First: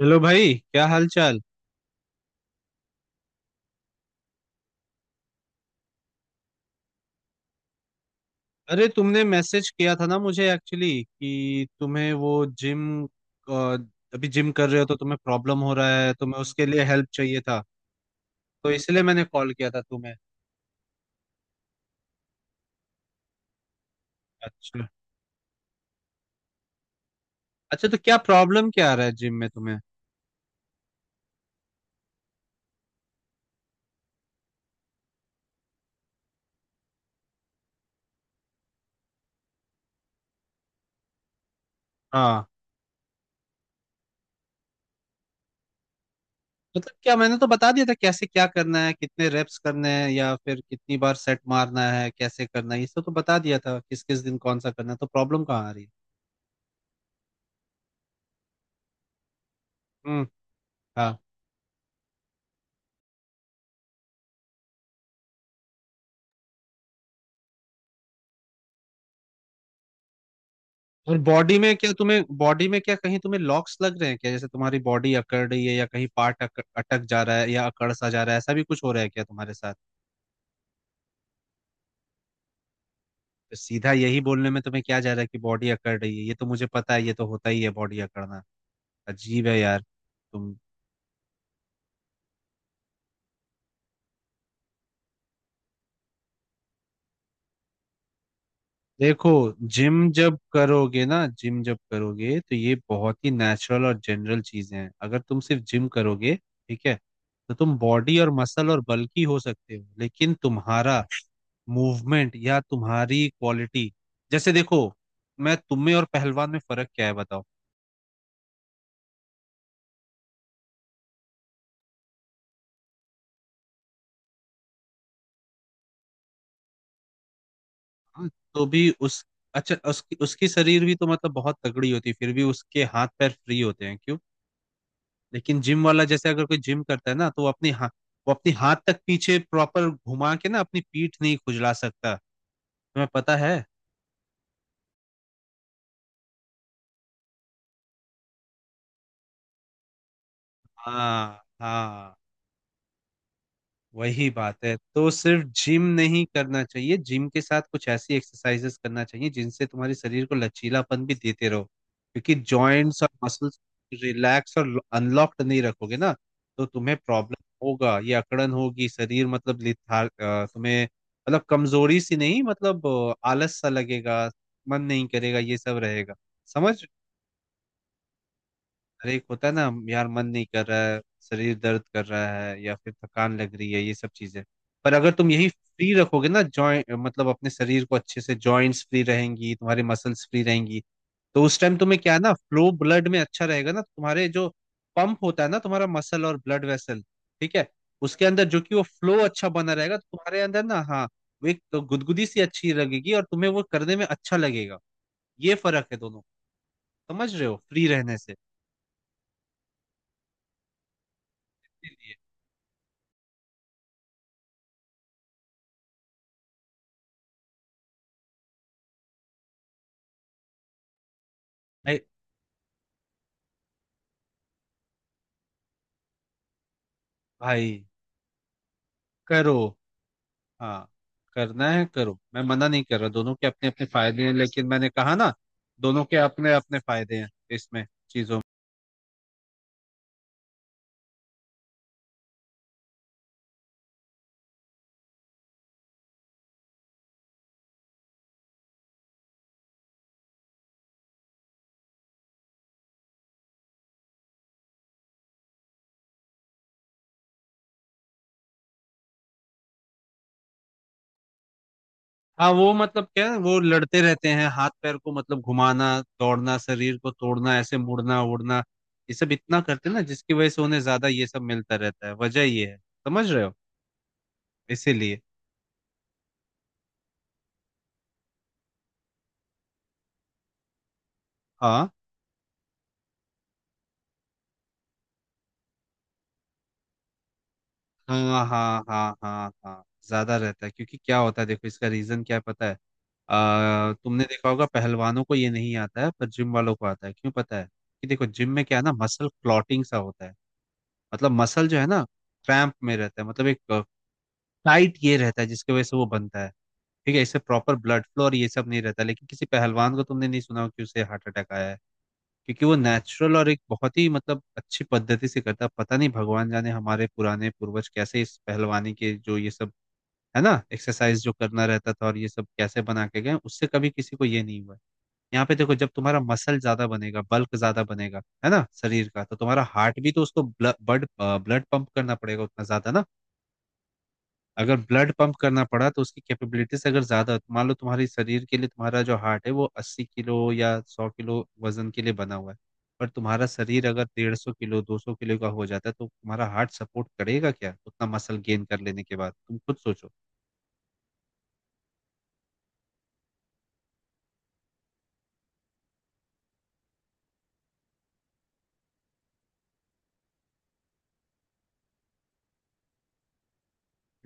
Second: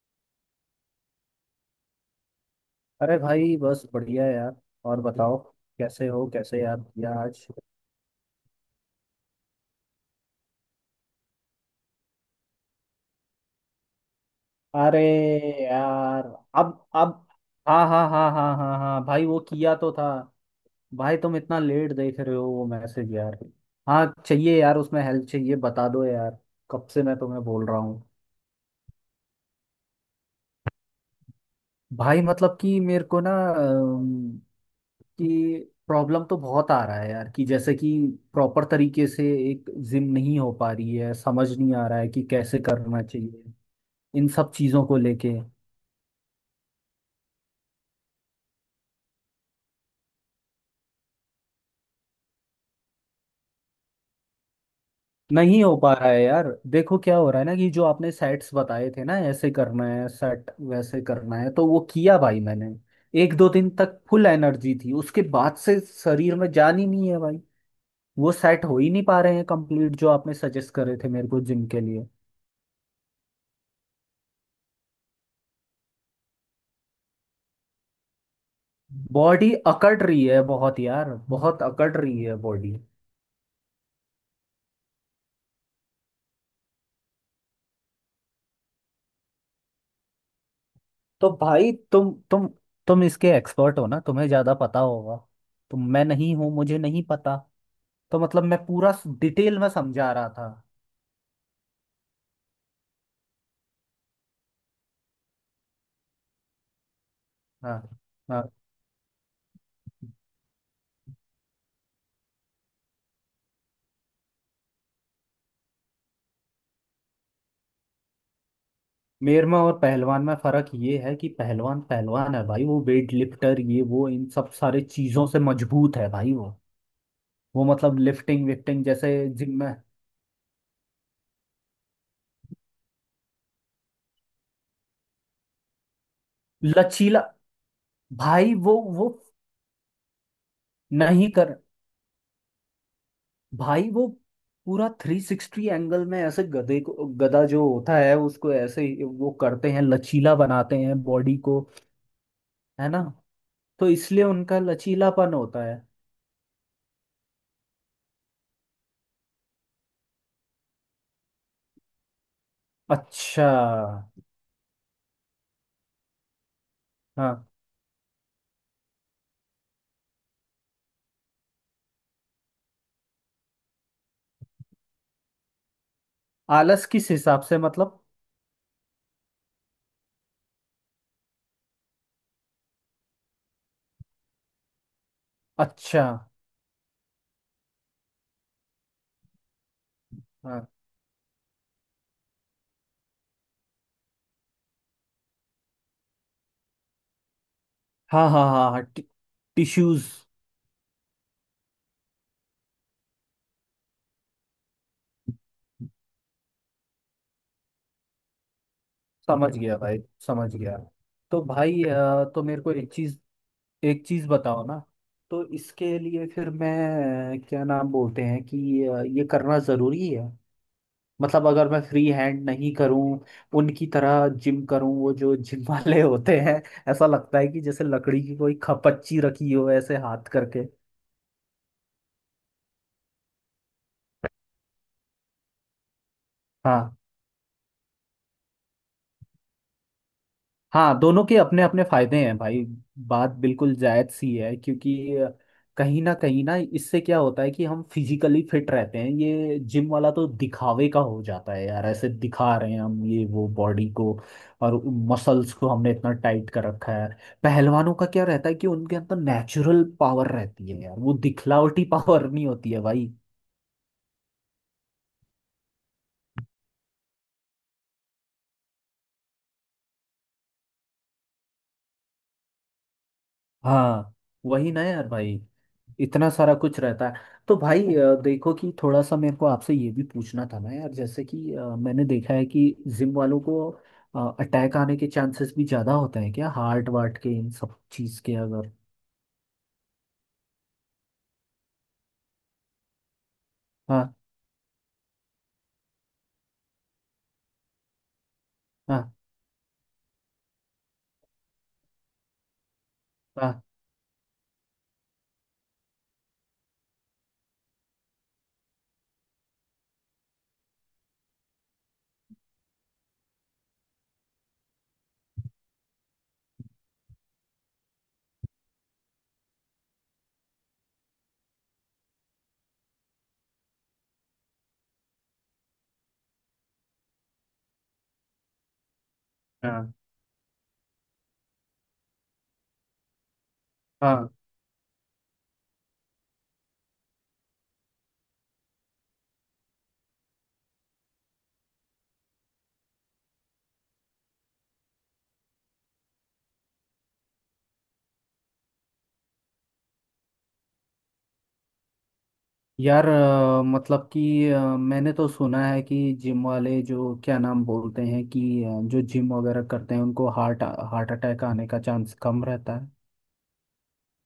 Hello भाई, क्या हाल चाल। अरे भाई बस बढ़िया यार। और बताओ, कैसे हो, कैसे याद किया आज? अरे तुमने मैसेज किया था ना मुझे एक्चुअली कि तुम्हें वो जिम अभी जिम कर रहे हो तो अरे तुम्हें प्रॉब्लम हो रहा है, यार, तुम्हें उसके अब लिए हेल्प अब चाहिए था, हाँ हाँ हाँ हाँ तो हाँ इसलिए हाँ मैंने भाई, वो कॉल किया किया था तो था। तुम्हें। भाई तुम इतना लेट देख रहे हो वो मैसेज यार। हाँ चाहिए यार, अच्छा। उसमें हेल्प चाहिए, बता दो यार। कब से मैं तुम्हें बोल रहा अच्छा, तो हूँ। क्या प्रॉब्लम क्या आ रहा है जिम में तुम्हें? भाई मतलब कि मेरे को ना कि प्रॉब्लम तो बहुत आ रहा है यार, कि जैसे कि प्रॉपर तरीके से एक जिम नहीं हो पा रही है, समझ नहीं आ रहा है कि हाँ। कैसे करना चाहिए इन सब चीजों को लेके। मतलब क्या, मैंने तो बता दिया था कैसे क्या करना है, कितने रेप्स करने हैं या फिर कितनी बार सेट मारना है, कैसे करना है ये सब तो बता दिया था, किस किस दिन कौन सा करना है, तो प्रॉब्लम नहीं कहाँ आ हो रही है? पा रहा है यार। देखो क्या हो रहा है ना, कि जो आपने सेट्स बताए थे ना, ऐसे करना है हम्म। सेट, वैसे हाँ। करना है, तो वो किया भाई मैंने। एक दो दिन तक फुल एनर्जी थी, उसके बाद से शरीर में जान ही नहीं है भाई। वो सेट हो ही नहीं पा रहे हैं कंप्लीट जो आपने सजेस्ट करे थे और मेरे को बॉडी जिम में के क्या, लिए। तुम्हें बॉडी में क्या कहीं तुम्हें लॉक्स लग रहे हैं क्या, जैसे तुम्हारी बॉडी अकड़ रही है या कहीं पार्ट अटक जा रहा है या अकड़ सा जा रहा है, ऐसा भी कुछ हो रहा है क्या बॉडी तुम्हारे साथ? अकड़ रही है बहुत यार, बहुत अकड़ रही है बॉडी। तो सीधा यही बोलने में तुम्हें क्या जा रहा है कि बॉडी अकड़ रही है, ये तो मुझे पता है, ये तो होता ही है बॉडी अकड़ना। अजीब है यार। तुम तो भाई तुम तुम इसके एक्सपर्ट हो ना, तुम्हें ज्यादा पता होगा। तो मैं नहीं हूँ, मुझे नहीं पता। तो मतलब मैं पूरा देखो, डिटेल में जिम समझा रहा जब था। करोगे ना, जिम जब करोगे तो ये बहुत ही नेचुरल और जनरल चीजें हैं। अगर तुम सिर्फ जिम करोगे, ठीक है, तो तुम हाँ। बॉडी और हाँ, मसल और बल्की हो सकते हो लेकिन तुम्हारा मूवमेंट या तुम्हारी क्वालिटी, जैसे देखो, मैं तुम में और पहलवान में फर्क क्या है बताओ। मेर में और पहलवान में फर्क ये है कि पहलवान पहलवान है भाई, वो वेट लिफ्टर, ये वो इन सब सारे चीजों से मजबूत है भाई वो। वो मतलब हाँ, लिफ्टिंग तो विफ्टिंग भी जैसे उस, जिम अच्छा में। उसकी उसकी शरीर भी तो मतलब बहुत तगड़ी होती है, फिर भी उसके हाथ पैर फ्री होते हैं क्यों? लेकिन जिम वाला, जैसे अगर कोई जिम करता है लचीला। ना, तो वो अपनी हाथ, वो अपनी भाई वो हाथ तक वो पीछे प्रॉपर घुमा के ना अपनी पीठ नहीं नहीं कर। खुजला सकता, तुम्हें पता है? भाई वो पूरा थ्री सिक्सटी एंगल में ऐसे, गधे को गधा जो होता है उसको ऐसे ही वो करते हैं, लचीला बनाते हैं बॉडी हाँ को। हाँ। है ना। तो इसलिए वही उनका बात है, तो लचीलापन सिर्फ होता है। जिम नहीं करना चाहिए, जिम के साथ कुछ ऐसी एक्सरसाइजेस करना चाहिए जिनसे तुम्हारे शरीर को लचीलापन भी देते रहो, क्योंकि जॉइंट्स और अच्छा। मसल्स रिलैक्स और अनलॉक्ड नहीं रखोगे ना, तो तुम्हें प्रॉब्लम हाँ। होगा, ये अकड़न होगी, शरीर मतलब तुम्हें मतलब कमजोरी सी नहीं, मतलब आलस सा लगेगा, मन नहीं करेगा, ये सब रहेगा। समझ। आलस किस हिसाब से, मतलब? अरे एक होता है ना यार, मन नहीं कर रहा है, शरीर दर्द कर रहा है या फिर थकान लग रही है, ये सब चीजें। पर अगर तुम यही फ्री अच्छा। रखोगे ना जॉइंट, मतलब अपने शरीर को अच्छे से, जॉइंट्स फ्री रहेंगी, तुम्हारे मसल्स फ्री हाँ रहेंगी, तो उस टाइम तुम्हें क्या है ना, फ्लो ब्लड में अच्छा रहेगा ना, तुम्हारे जो पंप होता है ना तुम्हारा मसल और ब्लड वेसल, ठीक है, उसके हाँ हाँ अंदर जो हाँ कि वो हाँ फ्लो अच्छा बना रहेगा, टिश्यूज। तो तुम्हारे अंदर ना, हाँ वो एक तो गुदगुदी सी अच्छी लगेगी और तुम्हें वो करने में अच्छा लगेगा। ये फर्क है दोनों, समझ रहे हो, फ्री रहने से। समझ गया भाई, समझ गया। तो भाई इसीलिए तो मेरे को एक चीज बताओ ना। तो इसके लिए फिर मैं, क्या नाम बोलते हैं कि ये करना जरूरी है? मतलब अगर मैं भाई, फ्री हैंड नहीं करूं, उनकी तरह जिम करूं, वो जो जिम वाले होते हैं, ऐसा लगता है कि भाई जैसे लकड़ी की कोई खपच्ची रखी करो। हो, ऐसे हाथ करके। हाँ करना है करो, मैं मना नहीं कर रहा, दोनों के अपने अपने फायदे हैं, लेकिन मैंने कहा ना दोनों के अपने अपने हाँ। फायदे हैं इसमें चीजों में। हाँ दोनों के अपने अपने फायदे हैं भाई। बात बिल्कुल जायज सी है, क्योंकि कहीं ना कहीं ना, इससे क्या होता है कि हम फिजिकली फिट रहते हैं। ये जिम वाला तो दिखावे का हो जाता है यार, ऐसे दिखा रहे हैं हम ये वो, बॉडी को और मसल्स को हमने इतना टाइट कर रखा है। पहलवानों का क्या रहता है कि उनके अंदर नेचुरल पावर रहती है यार, वो दिखलावटी पावर नहीं हाँ होती वो है मतलब भाई। क्या है, वो लड़ते रहते हैं, हाथ पैर को मतलब घुमाना, दौड़ना, शरीर को तोड़ना, ऐसे मुड़ना उड़ना, ये सब इतना करते हैं ना जिसकी वजह से उन्हें ज्यादा ये सब मिलता रहता है, वजह ये है, समझ रहे हो? हाँ वही ना यार इसीलिए। भाई, इतना सारा कुछ रहता है। तो भाई देखो कि थोड़ा सा मेरे को आपसे ये भी पूछना था ना यार, जैसे कि हाँ मैंने देखा है कि जिम वालों को अटैक आने के चांसेस भी ज़्यादा होते हैं क्या, हार्ट वार्ट के इन सब हाँ चीज़ के अगर? हाँ हाँ हाँ, हाँ ज्यादा रहता है, क्योंकि क्या होता है देखो, इसका रीजन क्या है पता है? हाँ तुमने देखा होगा, पहलवानों को ये नहीं आता है पर जिम वालों को आता है, क्यों पता है? कि देखो जिम में क्या है ना, हाँ मसल क्लॉटिंग सा होता है, मतलब मसल जो है ना क्रैम्प में रहता है, मतलब एक हाँ टाइट ये रहता है, जिसकी वजह से वो बनता है, ठीक है। इससे प्रॉपर ब्लड फ्लो और ये सब नहीं रहता, लेकिन किसी पहलवान को तुमने नहीं सुना हो कि उसे हार्ट अटैक आया है, क्योंकि वो नेचुरल और एक बहुत ही मतलब अच्छी पद्धति से करता है। पता नहीं, भगवान जाने, हमारे पुराने पूर्वज कैसे इस पहलवानी के जो ये सब है ना, एक्सरसाइज जो करना रहता था और ये सब कैसे बना के गए, उससे कभी किसी को ये नहीं हुआ है। यहाँ पे देखो, जब तुम्हारा मसल ज्यादा बनेगा, बल्क ज्यादा बनेगा है ना शरीर का, तो तुम्हारा हाँ हार्ट भी तो उसको ब्लड ब्लड पंप करना पड़ेगा उतना ज्यादा ना। हाँ। अगर ब्लड पंप करना पड़ा तो उसकी कैपेबिलिटीज, अगर ज्यादा, तो मान लो तुम्हारे शरीर के लिए तुम्हारा जो हार्ट है वो 80 किलो या 100 किलो वजन के लिए बना हुआ है, पर तुम्हारा शरीर अगर 150 किलो, 200 किलो का हो जाता है, तो तुम्हारा हार्ट सपोर्ट करेगा क्या उतना मसल गेन कर लेने के बाद? तुम खुद सोचो। यार मतलब कि मैंने तो सुना है कि जिम वाले जो, क्या नाम बोलते हैं कि जो जिम वगैरह करते हैं उनको हार्ट हार्ट अटैक आने का चांस कम रहता है।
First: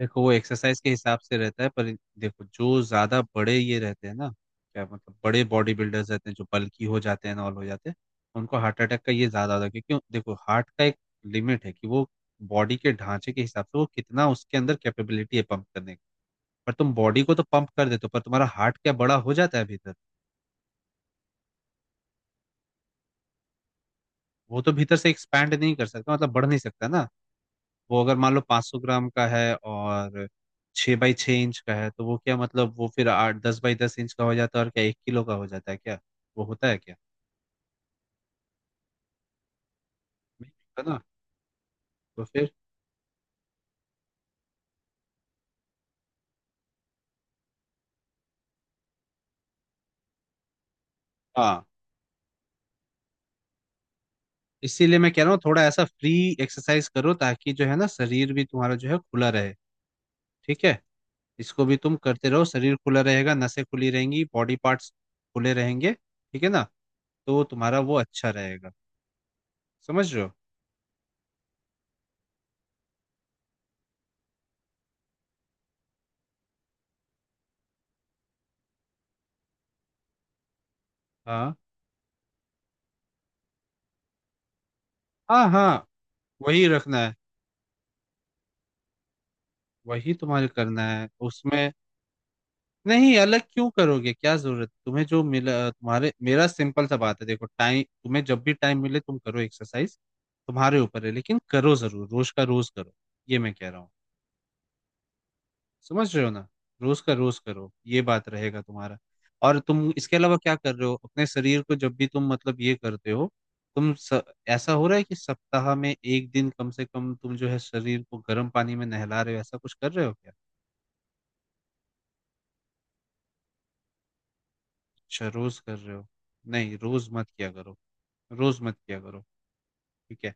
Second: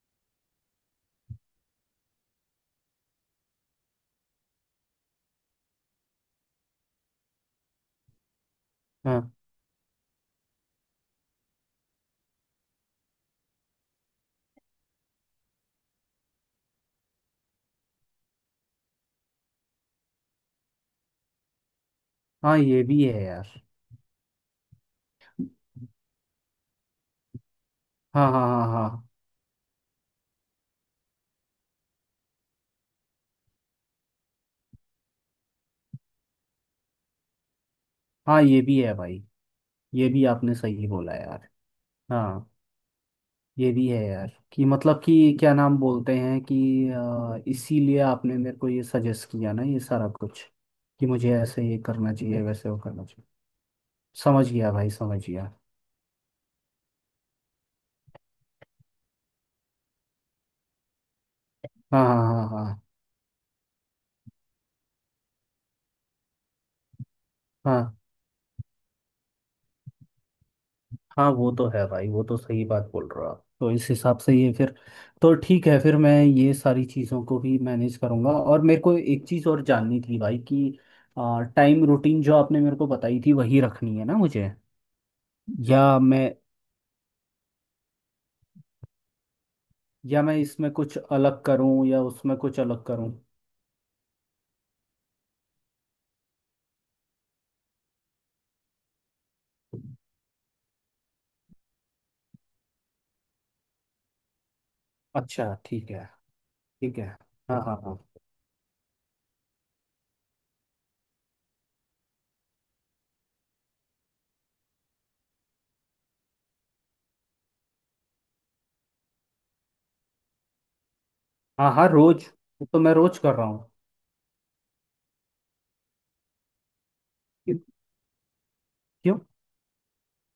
देखो वो एक्सरसाइज के हिसाब से रहता है, पर देखो जो ज्यादा बड़े ये रहते हैं ना, क्या मतलब बड़े बॉडी बिल्डर्स रहते हैं जो बल्की हो जाते हैं ना, ऑल हो जाते हैं, उनको हार्ट अटैक का ये हाँ ज्यादा होता है, क्योंकि देखो हार्ट का एक लिमिट है कि वो बॉडी के ढांचे के हिसाब से वो कितना, उसके अंदर कैपेबिलिटी है पंप करने की। पर तुम बॉडी को तो पंप कर देते हो, पर तुम्हारा हार्ट क्या बड़ा हो जाता है भीतर? हाँ, ये भी है यार। वो तो भीतर से एक्सपैंड नहीं कर सकता, मतलब बढ़ नहीं सकता ना। वो अगर हाँ मान लो हाँ हाँ 500 हाँ ग्राम का है और 6 बाई 6 इंच का है, तो वो क्या, मतलब वो फिर आठ दस बाई दस इंच का हो जाता है और क्या 1 किलो का हो जाता है क्या? वो होता है क्या? हाँ, ये भी है भाई, ये भी नहीं आपने होता सही ना। बोला यार। तो हाँ फिर। ये भी है यार कि मतलब कि, क्या नाम बोलते हैं कि इसीलिए आपने मेरे को ये सजेस्ट किया ना ये सारा कुछ, कि मुझे हाँ ऐसे ये करना चाहिए वैसे वो करना चाहिए। समझ गया भाई, इसीलिए मैं कह समझ रहा हूँ गया। थोड़ा ऐसा फ्री एक्सरसाइज करो ताकि जो है ना शरीर भी तुम्हारा जो है खुला रहे, ठीक है। इसको भी तुम हाँ हाँ करते रहो, हाँ शरीर हाँ खुला रहेगा, नसें खुली रहेंगी, बॉडी पार्ट्स खुले रहेंगे, ठीक है ना, तो तुम्हारा हाँ। वो अच्छा रहेगा, समझ रहे हो? हाँ वो तो है भाई, वो तो सही बात बोल रहे हो आप। तो इस हिसाब से ये फिर, तो ठीक है फिर, मैं ये सारी चीज़ों को भी मैनेज करूँगा। और मेरे को एक चीज़ और जाननी थी भाई कि हाँ टाइम रूटीन जो आपने मेरे को बताई थी, वही रखनी है ना मुझे, हाँ हाँ। या मैं, वही रखना है, वही या मैं तुम्हारे इसमें करना कुछ है अलग उसमें। करूँ या उसमें कुछ अलग करूँ? नहीं अलग क्यों करोगे, क्या जरूरत, तुम्हें जो मिला तुम्हारे, मेरा सिंपल सा बात है देखो, टाइम तुम्हें जब भी टाइम मिले तुम करो एक्सरसाइज, तुम्हारे ऊपर है, लेकिन करो जरूर, रोज का रोज करो, ये मैं कह रहा हूँ। अच्छा ठीक है। समझ रहे हो ना, ठीक रोज है। का रोज हाँ करो, हाँ हाँ ये बात रहेगा तुम्हारा। और तुम इसके अलावा क्या कर रहे हो अपने शरीर को, जब भी तुम मतलब ये करते हो, तुम स, ऐसा हो रहा है कि सप्ताह में एक दिन कम से कम तुम जो है शरीर को गर्म पानी में नहला रहे हो, ऐसा कुछ कर रहे हो क्या? हाँ हाँ। रोज, वो तो मैं रोज कर रहा हूँ। अच्छा रोज कर रहे हो। नहीं रोज मत किया क्यों? करो, रोज मत किया क्यों? करो, ठीक है।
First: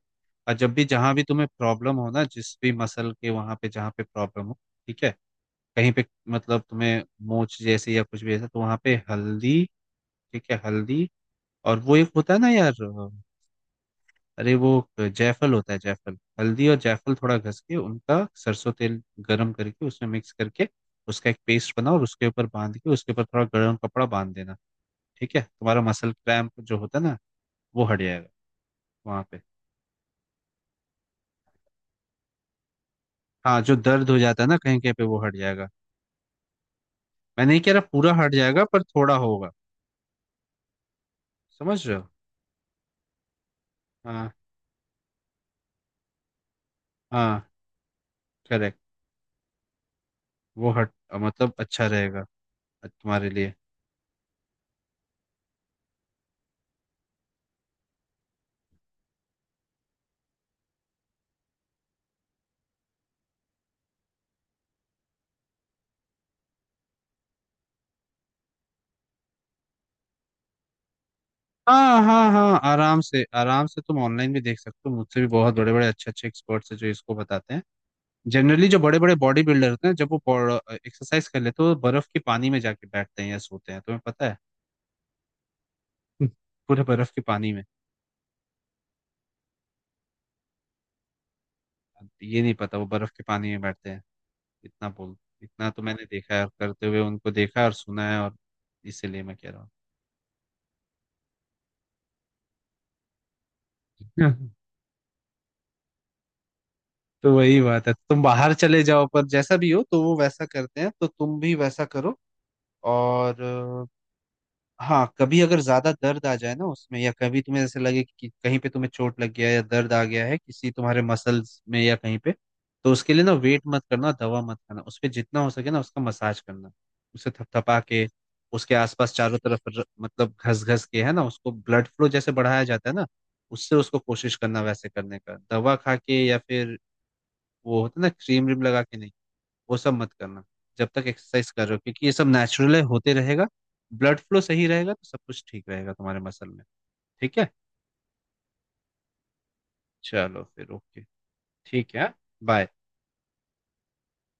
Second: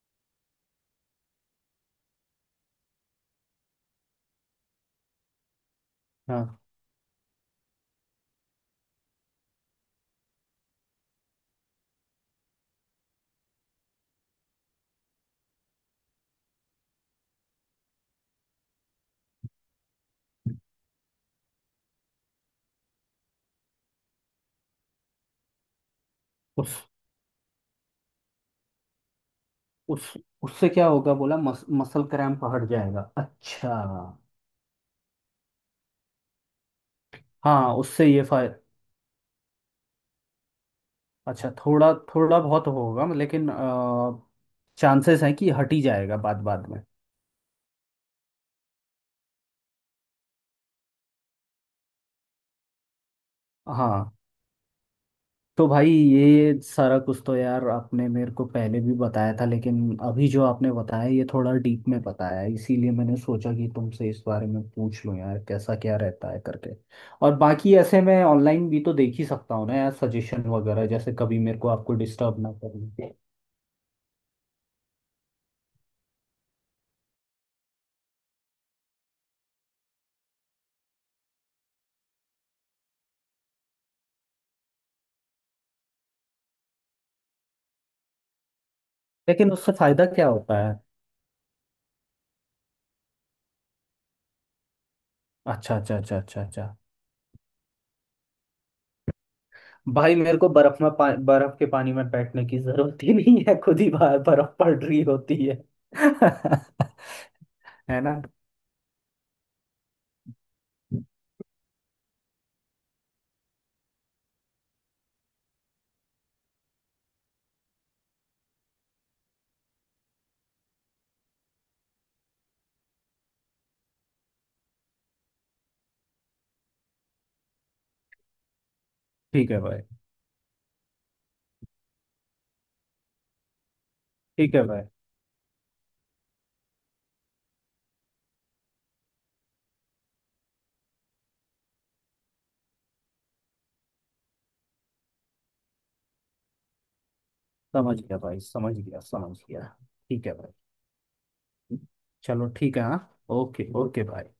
और जब भी जहां भी तुम्हें प्रॉब्लम हो ना, जिस भी मसल के वहां पे जहां पे प्रॉब्लम हो, ठीक है, कहीं पे हाँ। मतलब तुम्हें मोच जैसी या कुछ भी ऐसा, तो वहां पे हल्दी, ठीक है, हल्दी, और वो एक होता है ना यार, अरे वो जायफल होता है, जायफल। हल्दी और जायफल थोड़ा घस के, उनका सरसों तेल गरम करके उसमें मिक्स करके उसका एक पेस्ट बनाओ और उसके ऊपर बांध के, उसके ऊपर थोड़ा गर्म कपड़ा बांध देना, ठीक है। तुम्हारा मसल क्रैम्प उस जो होता है ना, वो हट जाएगा वहां पे। उस उससे क्या होगा बोला, मसल क्रैम्प हट जाएगा, हाँ अच्छा। जो दर्द हो जाता है ना कहीं कहीं पे, वो हट जाएगा। मैं नहीं कह हाँ रहा उससे पूरा ये हट फाय जाएगा, पर थोड़ा होगा। अच्छा, समझ थोड़ा रहे हो? थोड़ा बहुत होगा, लेकिन हाँ चांसेस हैं कि हट ही जाएगा बाद बाद में। हाँ, करेक्ट, वो हट मतलब अच्छा रहेगा तुम्हारे लिए। हाँ। तो भाई ये सारा कुछ तो यार आपने मेरे को पहले भी बताया था, लेकिन अभी जो आपने बताया ये थोड़ा डीप में बताया है, इसीलिए मैंने सोचा कि तुमसे इस बारे में पूछ लूँ यार, कैसा क्या रहता है करके। और बाकी ऐसे मैं ऑनलाइन भी तो देख ही सकता हूँ ना यार सजेशन वगैरह, जैसे कभी मेरे को आपको हाँ हाँ डिस्टर्ब ना हाँ, आराम करें। से, आराम से तुम ऑनलाइन भी देख सकते हो, मुझसे भी बहुत बड़े बड़े अच्छे अच्छे एक्सपर्ट्स हैं जो इसको बताते हैं। जनरली जो बड़े बड़े बॉडी बिल्डर होते हैं, जब वो एक्सरसाइज कर लेते हैं तो बर्फ के पानी में जाके बैठते हैं या सोते हैं, तुम्हें पता है? पूरे बर्फ के पानी में। लेकिन उससे फायदा क्या होता है? ये नहीं पता, वो बर्फ के पानी में बैठते हैं, इतना बोल, इतना अच्छा तो अच्छा मैंने अच्छा देखा अच्छा है और अच्छा। करते हुए उनको देखा और सुना है, और इसीलिए मैं कह रहा भाई मेरे को बर्फ के पानी में बैठने की जरूरत ही नहीं है, खुद ही बाहर हूँ। बर्फ पड़ रही होती है। तो वही बात है, है ना। तुम बाहर चले जाओ, पर जैसा भी हो, तो वो वैसा करते हैं तो तुम भी वैसा करो। और हाँ कभी अगर ज्यादा दर्द आ जाए ना उसमें, या कभी तुम्हें ऐसे लगे कि कहीं पे तुम्हें चोट लग गया है या दर्द आ गया है किसी तुम्हारे मसल्स में या कहीं पे, तो उसके लिए ना वेट मत करना, दवा मत खाना, उस पे जितना हो सके ना उसका मसाज करना, उसे थपथपा के, उसके आसपास चारों ठीक है तरफ भाई। मतलब घस घस के है ना, उसको ब्लड फ्लो जैसे बढ़ाया जाता है ना, उससे उसको कोशिश ठीक करना है भाई। वैसे करने का, दवा खा के या फिर वो होता है ना क्रीम व्रीम लगा के नहीं, वो सब मत करना जब तक एक्सरसाइज कर रहे हो, क्योंकि ये सब नेचुरल होते रहेगा, ब्लड फ्लो सही रहेगा तो सब कुछ ठीक रहेगा तुम्हारे मसल में, ठीक है। समझ गया भाई, समझ गया, समझ गया। ठीक है चलो भाई। फिर ओके, ठीक है, चलो बाय। ठीक है। हाँ ओके ओके भाई।